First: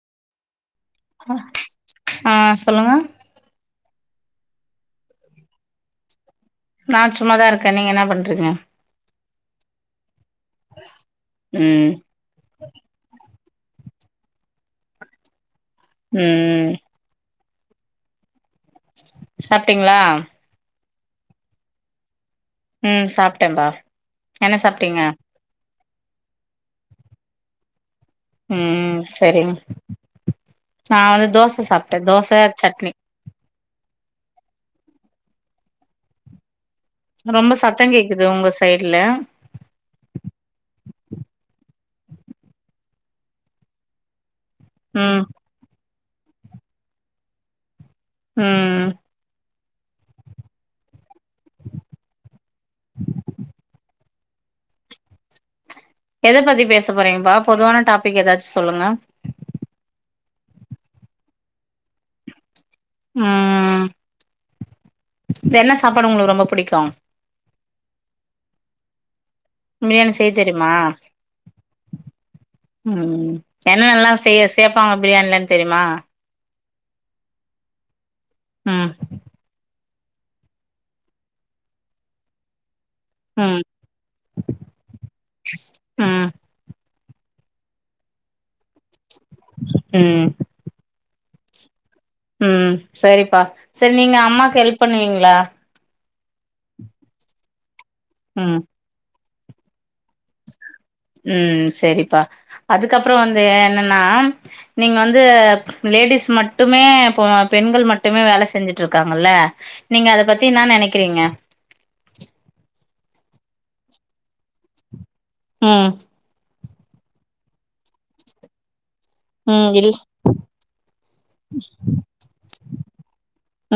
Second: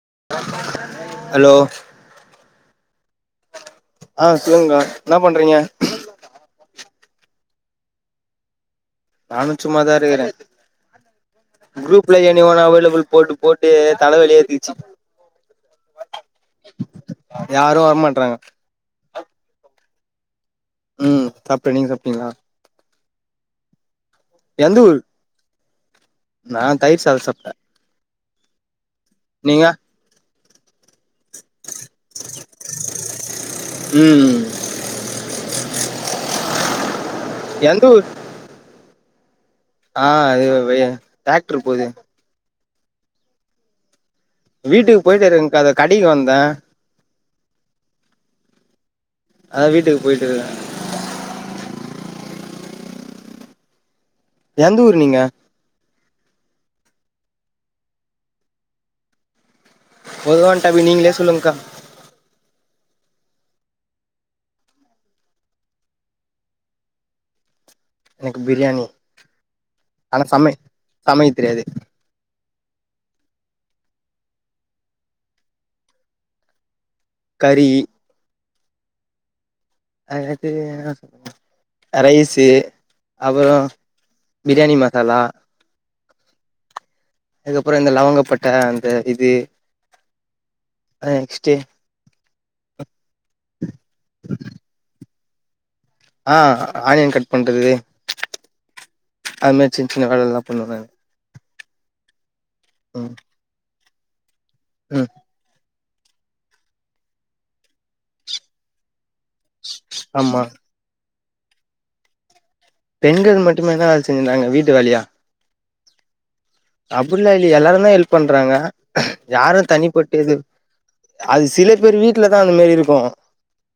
ஆஹ [inaudible] ஆ ஆ சொல்லுங்க ஆ சொல்லுங்கா என்ன பண்றீங்க நான் சும்மாதான் இருக்கேன் நீங்க என்ன பண்றீங்க நானு சும்மாதா இருக்குறேன் ம் குரூப்ல எனி ஒன் அவைலபில் போட்டு போட்டு தலைவளியே வந்துச்சான் உம் யாரும் வரமாட்றாங்க சாப்ட்டீங்ளா உம் சாப்படேன் நீங்க சாப்ட்டீங்ளா ம் சாப்ட்டேன் பா என்ன சாப்ட்டீங்க நான் தயிர் சாதம் சாப்டேன் உம் செரிங் நான் வந்து தோச சாப்ட்டேன் தோச சட்னி உம் உம் ரொம்ப சத்தம் கேக்குது உங்க சைடுல ஆ அது [unintelligible] டேக் ட்ரு போது வீட்டுக்கு ம் போயிட்டே இருக்கங்க்கா அது கடக்கி வந்தே ம் அதா வீட்டுக்கு போயிட்ருக்கே. [unintelligible] எந்த ஊர் நீங்க? எத பத்தி பேச போறீங்கப்பா பொதுவான டாபிக் ஏதாச்சு சொல்லுங்க. பொதுவான டாபிக் நீங்களே சொல்லுங்க்கா. ம் என்ன சாப்பாடு உங்களுக்கு ரொம்ப புடிக்கு? எனக்கு பிரியாணி பிரியாணி ஆனா செய்ய சம தெரியுமா சமைக்க தெரியாது. ம் என்னென்னல்லா செய்ய சேப்பாங்க பிரியாணிலனு தெரியுமா? கறி ம் அடுத்து அ ரைஸு அப்பறோ ம் பிரியாணி மசாலா ம் அதுக்கப்பறோ இந்த லவங்கப்பட்ட அந்த ம் ஆ நெக்ஸ்ட்டு ம் சரிப்பா சரி நீங்க அம்மாக்கு ஹெல்ப் பண்ணுவீங்களா? ஆ ஆனியன் கட் பண்றது ம் அது மாரி சின்ன சின்ன வேல எல்லா பண்ணுவே. ம் சரிப்பா. ம் அதுக்கப்றோ வந்து என்னென் னா நீங்க ம் வந்து லேடிஸ் மட்டுமே இப்போ ஆ பெண்கள் மட்டுமே வேலை செஞ்சுட்ருக் காங்கல்ல நீங்க அத ஆமா பத்தி என்னா நெனைக்கிறீங்க? பெண்கள் மட்டுமேனா எது செய்றாங்க வீட்டு வேலையா? ம் அப்டில்லா இல்லயே எல்லாருந்தா ஹெல்ப் பண்றாங்க. யாரு ம் இல் தனிப்பட்டு இது அது சில பேர் வீட்லதா அந்த மாரி இருக்கு.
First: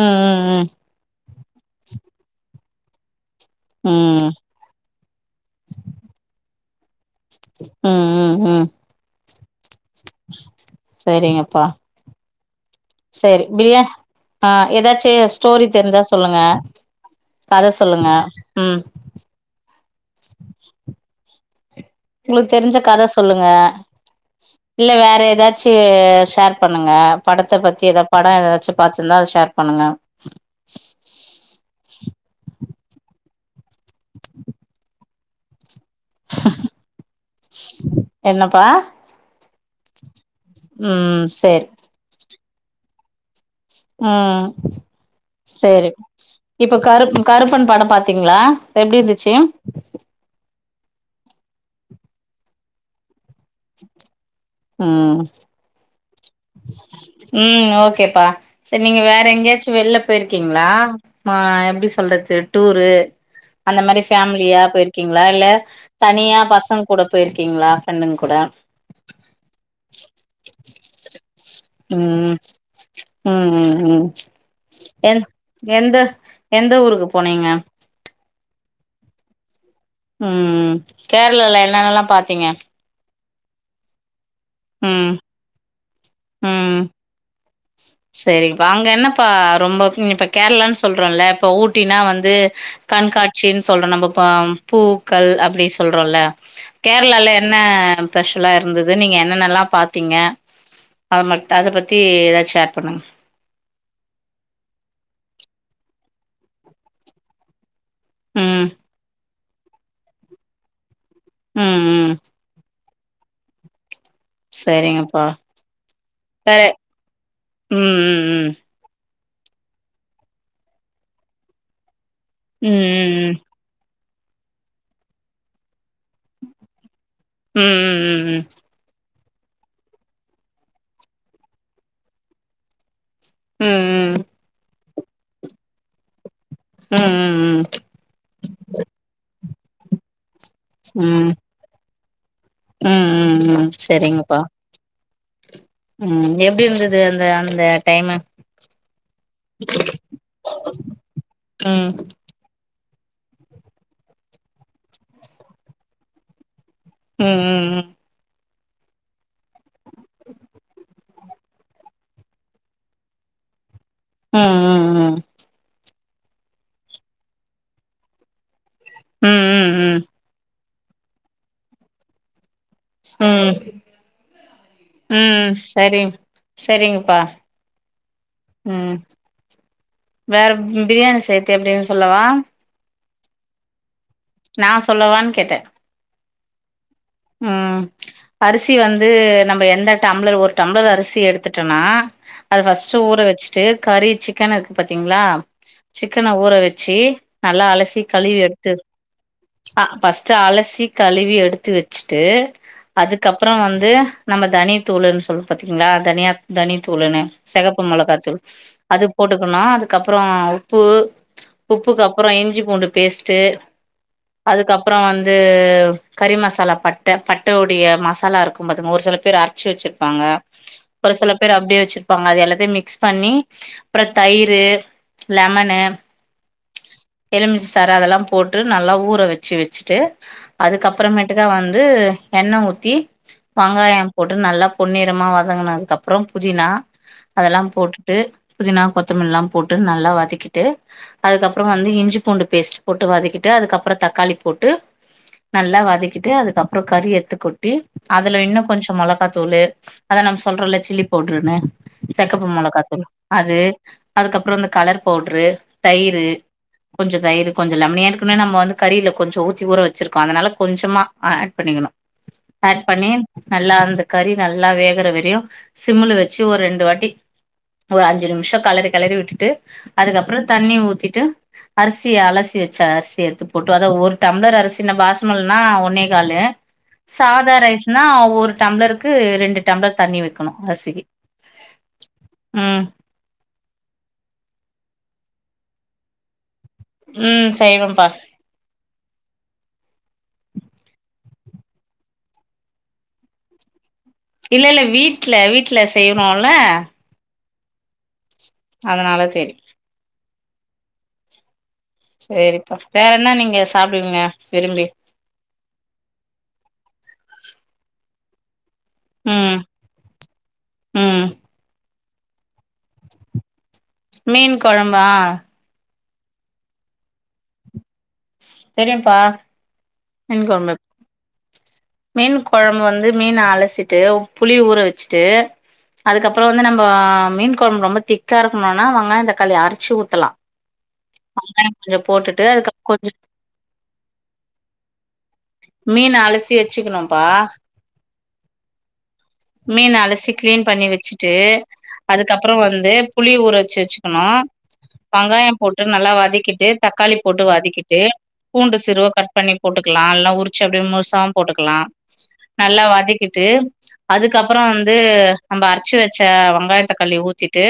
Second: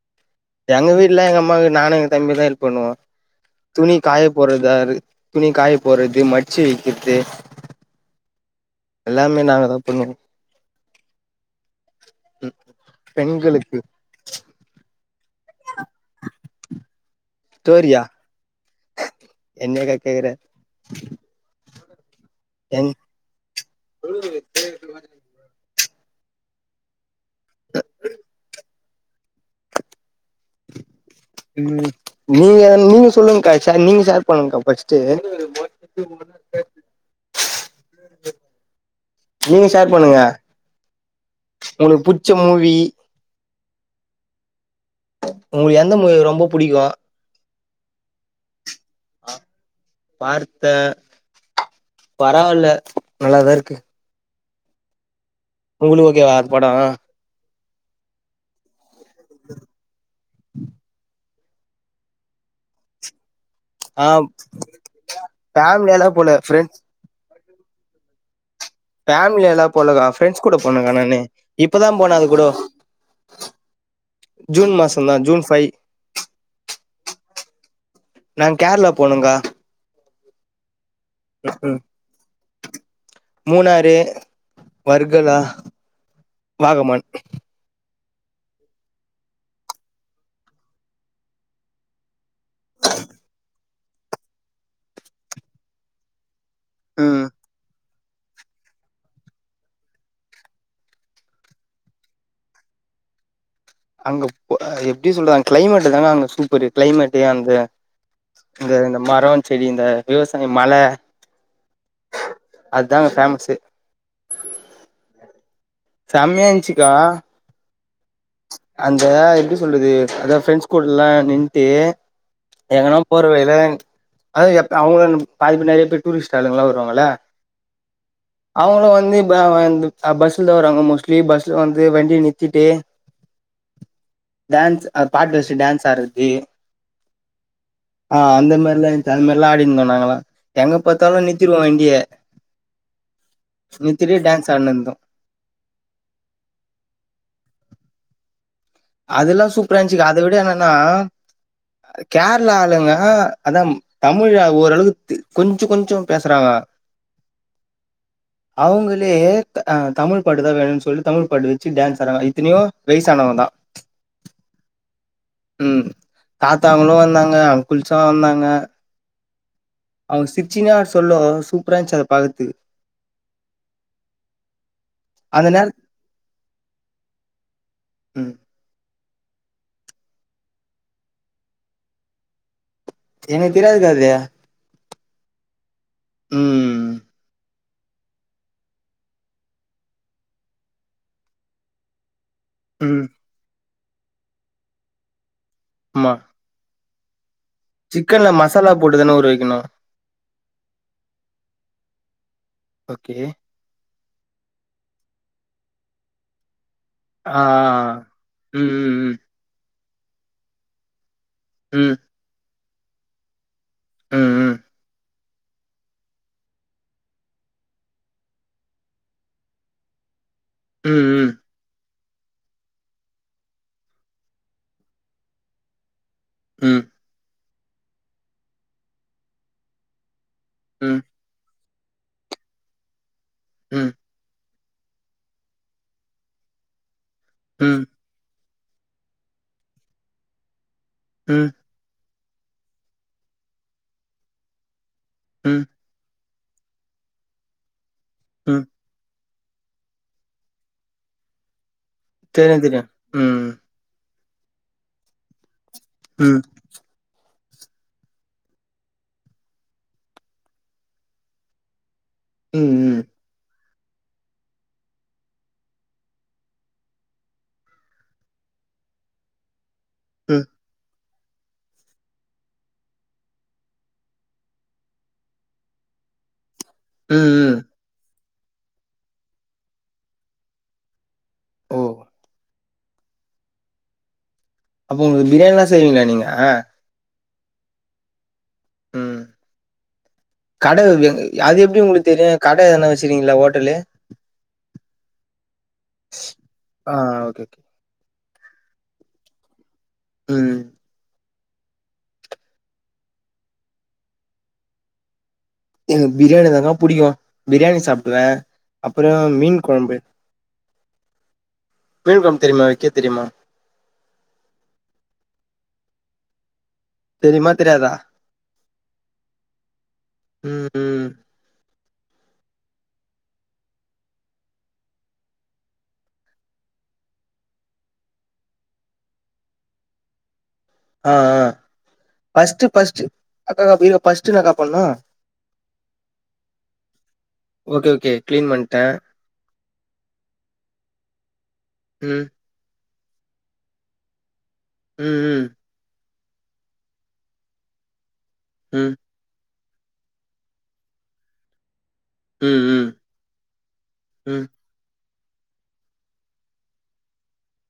ம் ம் எங்க வீட்ல எங்க அம் மாக்கு நானு என் தம்பிதா ஹெல்ப் பண்ணுவோ. ம் துணி காய ம் போட்றது அது துணி காய போட்றது மட்ச்சு வை க்கிறது ம் ம் ஹும் எல்லாமே நாங்க தா பண்ணுவோ ம் செரி பிரியா ஆ எதாச்சு ஸ்டோரி தெருஞ்சா சொல்லுங்க கத ஸ்டோரியா சொல்லுங்க ம் என்னக்கா கேக்குற உங்களுக்கு தெரிஞ்ச என் கத சொல்லுங்க இல்ல வேற எதா ச்சு ஷேர் பண்ணுங்க படத்த பத்தி எதா பட எதாச்சு பாத்துருந்தா அத ஷேர் பண்ணுங்க ம் நீங்க நீங்க சொல்லுங்க்கா நீங்க ஷேர் பண்ணுங்க்கா ஃபஸ்ட்டு என்னப்பா நீங்க ஷேர் பண்ணுங்க ம் சேர் உங்களுக்கு புடிச்ச மூவி ம் உங்களுக்கு சேரி எந்த மூவி ரொம்ப இப்ப புடிக்கு கருப் கருப்பன் படம் பாத்தீங்ளா எப்டி இருந்துச்சு? பார்த்த பரவல்ல நல்லாதாருக்கு ம் [unintelligible] படொ ம் ஓகேப்பா செர் நீங்க வேற எங்யாச்சு வெள்ல போயிருக்கீங்ளா? ஆ எப்டி சொல்றது டூரு அந்த மாரி ஆ ஃபேமிலியா போயிருக்கீங்ளா இல்ல ஃபேமிலியாலா போல தனியா ஃப்ரெண்ட்ஸ் பசங்கூட போயிருக் கீங்ளா ஃப்ரெண்டுங் கூட ஃபேமிலியாலா போலகா ஃப்ரெண்ட்ஸ் கூட போனகா நானு இப்பதா போனே அது ம் கூடோ ம் ம் ம் ஜூன் மாசந்தா எந் ஜூன் ஃபைவ் எந்த எந் த ஊருக்கு போனீங்க நாங் கேரளா போணொங்கா ம் கேரளால என்னென்னல்லா பாத்தீங்க? மூணாறு ம் வர்கலா வாகமண் செரிப்பா அங்க என்னப்பா ரொம்ப இப்ப கேரளான்னு சொல்றோல இப்ப ஊட்டினா வந்து கண்காட்சின் சொல்றோ நம்ம இப்பம் பூக்கள் அப்டி சொல்றோல ம் கேரளால என்ன ஸ்பெஷலா இருந்துது நீங்க என்னென்ன எல்லா பாத்தீங்க அ ம அதபத்தி ஏதாச்சு ஷேர் பண்ணுங்க அங்க எப்டி சொல்றாங்க கிளைமேட் தாங்க அங்க சூப்பரு கிளைமேட்டு அந்த ம் இந்த இந்த மரம் செரி இந்த விவசாயம் மலை ம் ம் அதான் அங்க பேமஸு செரிங்கப்பா செமைய இருந்திச்சிகா ம் அந்த எப்டி சொல்றது அதா ஃபிரண்ட்ஸ் கூடல்லாம் நின்னுட்டு ம் எங்கன்னா ஃபோர் ம் வே ல அத அப்ப அவுங்க பாதி நிறைய பேரு டூரிஸ்ட் ஆளுங்களா வருவாங்கல ம் ம் அவங்கள வந்து அ வந்து அ பஸ்ல வரவங்க மோஸ்ட்லி பஸ்ல வந்து வண்டிய நறுத்திட்டு ம் ம் டான்ஸ் அ பாட்டு வச்சு டான்ஸ் ஆடுறது ம் ம் ஆ அந்த மாரி தா இருந்து அந்த மா நல்லா ஆடிந்தோம் நாங்கலாம் எங்க ம் ம் பாத்தாலு ம் ம் ம் ம் ம் நிறுத்திருவோ வண்டிய ம் ம் நீ திடிர் சரிங்கப்பா டான்ஸ் ஆடனு இருந்தோ ம் எப்டி இருந்தது அந்த அந்த டைமு அதெல்லா சூப்பரா இருந்துச்சுக்க அத விட என்னன்னா ம் கேரளா ஆளுங்க ஆ அதாம் தமிழ் ஓரளவுக்கு கொஞ்சோ கொஞ்சோ பேசுறாங்க ம் ம் ம் அவங்களே அ தமிழ் பாட்டு தான் வேணும்னு சொல்லி தமிழ் பாட்டு வச்சு டான்ஸ் ஆடுறாங்க இத்தனையும் வயசானவங்க தா ம் ம் ம் ம் தாத்தாங்களு வந்தாங்க அங்க்குள்ஸு வந்தாங்க. ம் ம் அவுங்க சி ச்சியா சொல்லோ சூப்பரா இருந்துச்சு அத பாக்குறதுக்கு. ம் அந்த ம் நேர சரி சரிங்கப்பா ம் ம் வேற ப் பிரியாணி செய்றது எப்டின்னு சொல்லவா? எனக்கு தெரியாதுக்கா அது. நா சொல்லவான்னு கேட்டே. ம் ம் அரிசி வந்து நம்ப எந்த டம்ளர் ஒரு டம்ளர் அரிசி எடுத்துட்டோன்னா அத ஃபஸ்ட்டு ம் ஊற வச்சுட்டு கறி சிக்கன் இருக்கு பாத்தீங்களா ஆமா சிக்கன ஊற வ ச்சு நல்லா அலசி சிக்கன்ல கழுவி எடுத்து மசாலா போட்டு தான ஊற வைக்கணு ஆ ஃபர்ஸ்ட் அலசி கழுவி எடுத்து வ ச்சுட்டு ஓகே அதுக்கப்பறோ வந் து நம்ம தனியா தூளுனு சொல்வோ பாத்தீங்களா தனியா தனி தூளுன்னு ஆ ஆ, செகப்பு ஆ. மெளகா தூள் ம் அது ம் போட்டுக்கணு அது க்கப்பறோ உப்பு ம் உப்புக்கு அப்புறோ இஞ்சிப் பூண்டு பேஸ்ட்டு ம் அதுக்கப்புறோ வந் து கறி மசாலா பட்ட பட்டவுடைய மசாலா இருக்கும் பாத்துக்கங்க ஒரு சில பேரு அரச்சு வச்சுருப்பாங்க. ம் ஒரு ம் சில பேர் அப்டியே வச்சுரு ப்பாங்க அது எல்லாத்தையு மிக்ஸ் பண்ணி அப்றோ தயிரு லெமனு ம் எலுமிச்ச சாறு அதெல்லா போட்டு நல்லா ஊற வச்சு வச்சுட்டு ம் அதுக்கப்புறமேட்டுக்கா வந் து எண்ண ஊத்தி ம் ம் வெங்காயோ போட்டு நல்லா பொன்னிறமா வதங்குனதுக்கு அப்றோ புதினா அதெல்லா ம் போட்டுட்டு புதினா கொத்தமல்லிலா போட்டு நல்லா வதக்கிட்டு ம் அதுக்கப்பறோ வந்து இஞ்சிப் பூண்டு பேஸ்ட் போட்டு வதக்கிட்டு அதுக்கப்புறோ தக்காளி போட்டு ம் நல்லா வதக்கிட்டு அது அப்றோ கறி எட்த்து கொட்டி அதுல இன்னு ம் கொஞ்ச மொளகாத் தூளு அத நம் சொல்றோல்ல சில்லி பவுட்ருன்னு செகப்பு தெரியு தெரியு மொளகாத்தூள் ம் அது அதுக்கப்றோ இந்த கலர் பவுட்ரு தயிரு ம் கொஞ்சொ தயிரு கொஞ்ச லெமனு ஏற்கனவே நம்ம வந்து கறில கொஞ்ச ஊத்தி ஊற வச்சுருக்கோ அதுனால கொஞ்சமா ஆட் பண்ணிக்கணு ம் ஆட் ம் பண்ணி நல்லா அந்த கறி நல்லா வேகற வரையு சிம்முல வச்சு ஒர் ரெண்டு வாட்டி ஒரு அஞ்சு நிமிஷொ கலறி கலறி விட்டுட்டு ம் அதுக்கப்றத் ண்ணி ஊத்திட்டு அரிசி அலசி வச்ச அரிசி எட்த்து போட்டு அதா ஒரு டம்ளர் அரிசின பாசுமல்னா ஒன்னே காலு ம் ம் சாதா ரைஸ்னா ஒ ரு டம்ளருக்கு ரெண்டு டம்ளர் தண்ணி வக்கணு அரிசிக்கு ஓ ம் உங்கு பிரியாணில்லா செய்வீங்ளா நீங்க ம் செய்வம்பா ம். கட [unintelligible] அது எப்டி உங்களுக் தெரியு கட எதனா வச்சுருகிங்ளா ஹோட்டலு இல்லெல்ல வீட்ல வீட்ல செய்றோல்ல ஆ ஓகே, ஓகே. அதனால தெரி ம் சேரிப்பா வேற என்ன நீங்க சாப்டுவிங்க விரும்பி பிரியாணிதாங்கா புடிக்கு பிரியாணி சாப்டுவே அப்புறோ மீன் ம் கொழம்பு ம் மீன் கொழம்பு தெரிமா வக்க தெரியுமா? மீன் கொழம்பா தெரிம்மா தெரியாதா தெரியும்பா மீன் ம், கொழம்பு ம். மீன் கொழம்பு வந்து மீன அலசிட்டு புளி ஊற வச்சுட்டு அதுக்கப்றோ வந்து நம்ப மீன் கொழம்பு ரொம்ப திக்கா இருக்கணுனா வெங்காய தக்காளி அரச்சு ஊத்தலா ஆ ஆ வெங்காயோ கொஞ்சோ போட்டுட்டு ஃபஸ்டு அதுக்கப் ஃபஸ்டு அக்காக்கா இருகா ஃபஸ்ட்டு இன்னாக்கா பண்ணு மீன அலசி வச்சுக்கணும்ப்பா ஓகே, ஓகே. கிளீன் பண்ட்டே. மீன அலசி க்ளீன் பண்ணி வச்சுட்டு ம், அதுக்கப்றோ வந்து புளி ஊற வச்சு வச்சுக்கணு ம், ம். வெங்காயம் போட்டு நல்லா வ வதக்கிட்டு தக்காளி போட்டு வதக்கிட்டு பூண்டு ம், சிறுவ கட் பண்ணி போட்டுக்கலா இல்ல உரிச்சு அப்டியே முழுசாவு போட்டுக்கலா. ம், நல்லா ம். வதக்கிட்டு ம், அதுக்கப்பறோ வந்து நம்ப அரச்சு வச்ச வெங்காயோ தக்காளி ஊத்திட்டு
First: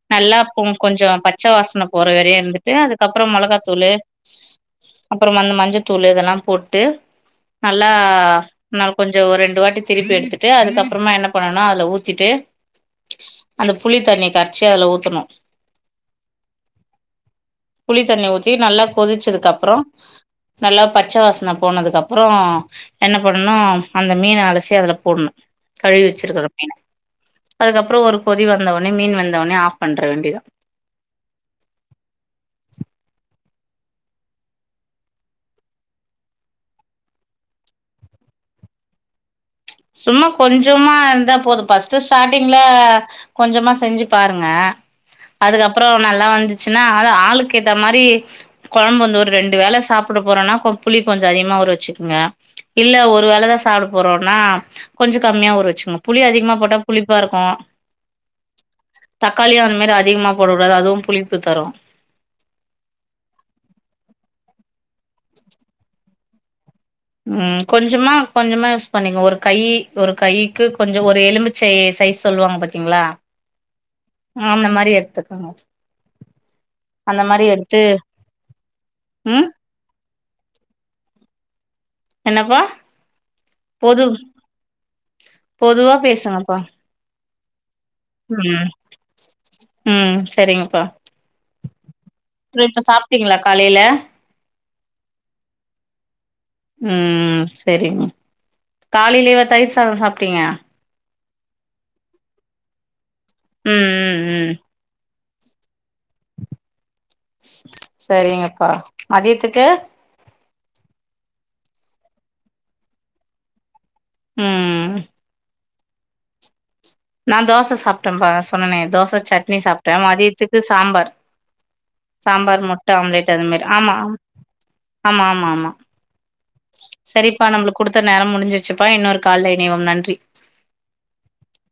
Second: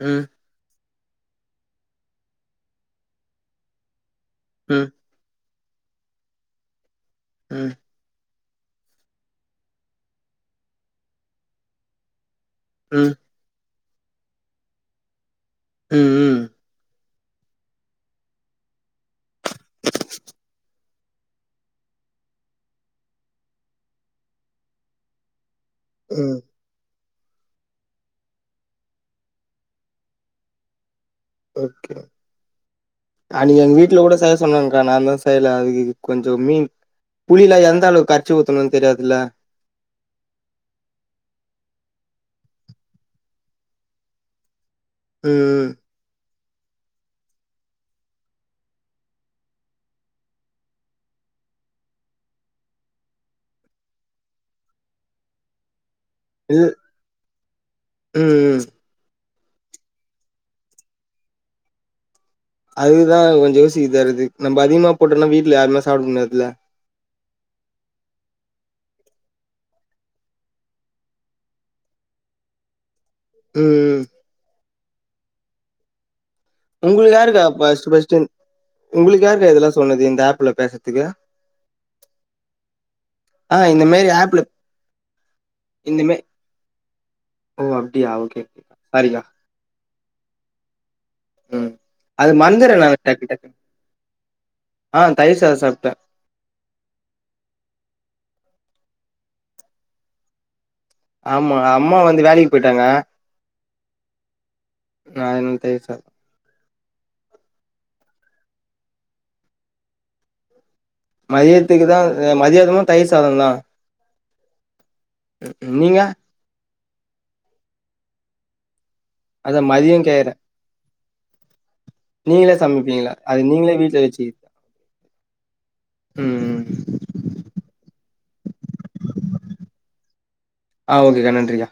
ம், நல்லா பொங் கொஞ்சோ பச்ச வாசன போற வரையு இருந்துட்டு அதுக்கப்புறோ மொளகாத்தூளு ம், அப்புறோ அந்த மஞ் சத்தூளு இதெல்லாம் போட்டு ம், நல்லா னால் கொஞ்சோ ஒரு ரெண்டு வாட்டி திருப்பி எடுத்துட்டு அதுக்கப்புறமா என்ன பண்ணனுன்னா அதுல ஊத்திட்டு ம் அந்த புளி தண்ணிய கரைச்சு அதுல ஊத்தணு. ம் ம் புளி தண்ணி ஊத்தி நல்லா கொதிச்சது க்கப்றோ நல்லா பச்ச வாசன போனதுக்கு அப்றோ என்ன பண்ணனு அந்த மீன அலசி அதுல போடணு. கழுவி ம், வச்சிருக்கற மீன. அதுக்கப்றோ ஒரு கொதி வந்தவுட்னே மீன் வெந்தவுட்னே ஆஃப் பண்ற வேண்டியதா ஓகே நாளைக்கி எங்க வீட்ல கூட செய்ய சொன்னாங்க்கா நாந்தா செய்யல அது இது கொஞ்ச மீன் புளிலா எந்த அளவுக்கு கரச்சி ஊத்தணுன்னு தெரியாதுல்ல. சும்மா கொஞ்சமா இருந்தா போது. ஃபஸ்ட்டு ஸ்டார்டிங்ல கொஞ்சமா செஞ்சு பாருங்க. ம் ம் அதுக்கப்றோ நல்லா வந்துச் சுன்னா அது ஆளுக்கேத்தா மாரி கொழம்பு வந்து ஒரு ரெண்டு வேள சாப்படப் போறோன்னா கொ புளி கொஞ்ச அதிகமா ஊற வச்சுக்குங்க இல்ல ஒரு வேளதா சாப்ட போறோன்னா கொஞ்ச கம்மியா ஊற வச்சுக்ங்க புளி அதிகமா இது போட்டா புளிப்பா இருக்கு. ம் ம் தக்காளியு அந்த மாரி அதிகமா போடக்கூடாது அதுவு புளிப்பு தரு. அதுதா இல்ல யாருமே சாப்ட முடியாதுல்ல. ம் கொஞ்சமா கொஞ்சமா யூஸ் பண்ணிக்கங்க ஒரு கை ஒரு கைக்கு கொஞ்ச ஒரு எலுமிச்சை சைஸ் சொல்வாங்க பாத்தீங்ளா ம் ம் அந்த மாரி எடு த்துக்கணு உங்களுக்கு யாருக்கா ஃபஸ்ட் ஃபஸ்ட்டு உங்களுக்கு ம் யாருக்கா இதெல்லா சொன்னது இந்த ஆப் ல பேசறதுக்கு? என்னப்பா? ஆ இந்த பொது மாரி ஆப்ல பொதுவா இந்த மே பேசுங்கப்பா. ஓ அப்டியா ஓகே ஓகே ம் சாரிக்கா. ம் சரிங்கப்பா. ம் அது ப்றோ மறந்துறே இப்ப நானு டக்கு சாப்டீங்ளா டக்குனு காலைல? ஆ தயிர் சாதோ சாப்டே. ம் செரிங்க காலையிலேவா தயிர் சாதோ சாப்டீங்க? ஆமா அம்மா வந்து வேலைக்கு போயிட்டாங்க. ம் ம் ம் நா என்ன தயிர் சாத சரிங்கப்பா மதியத்துக்கு? மதியத்துக்குதா ஆ மதியானமு தயிர் சாதந்தா. ம் நீங்க? நா தோச சாப்ட்டேம்பா சொன்னனே தோச சட்னி அதா சாப்ட்ட மதியோ கேக்குறே மதியத்துக்கு சாம்பார் நீங்களே சாம்பார் முட்ட சமைப்பீங்களா ஆம்லேட் அது மாரி நீங்களே ஆமா வீட்ல வச்சு ஆமா ஆமா ஆமா. ம் ம். சரிப்பா நம்மளுக்கு குடுத் த நேரோ முடிஞ்சிரு ச்சுப்பா இன்னொரு கால்ல இணைவோ நன்றி. ஆ ஓகேக்கா நன்றிக்கா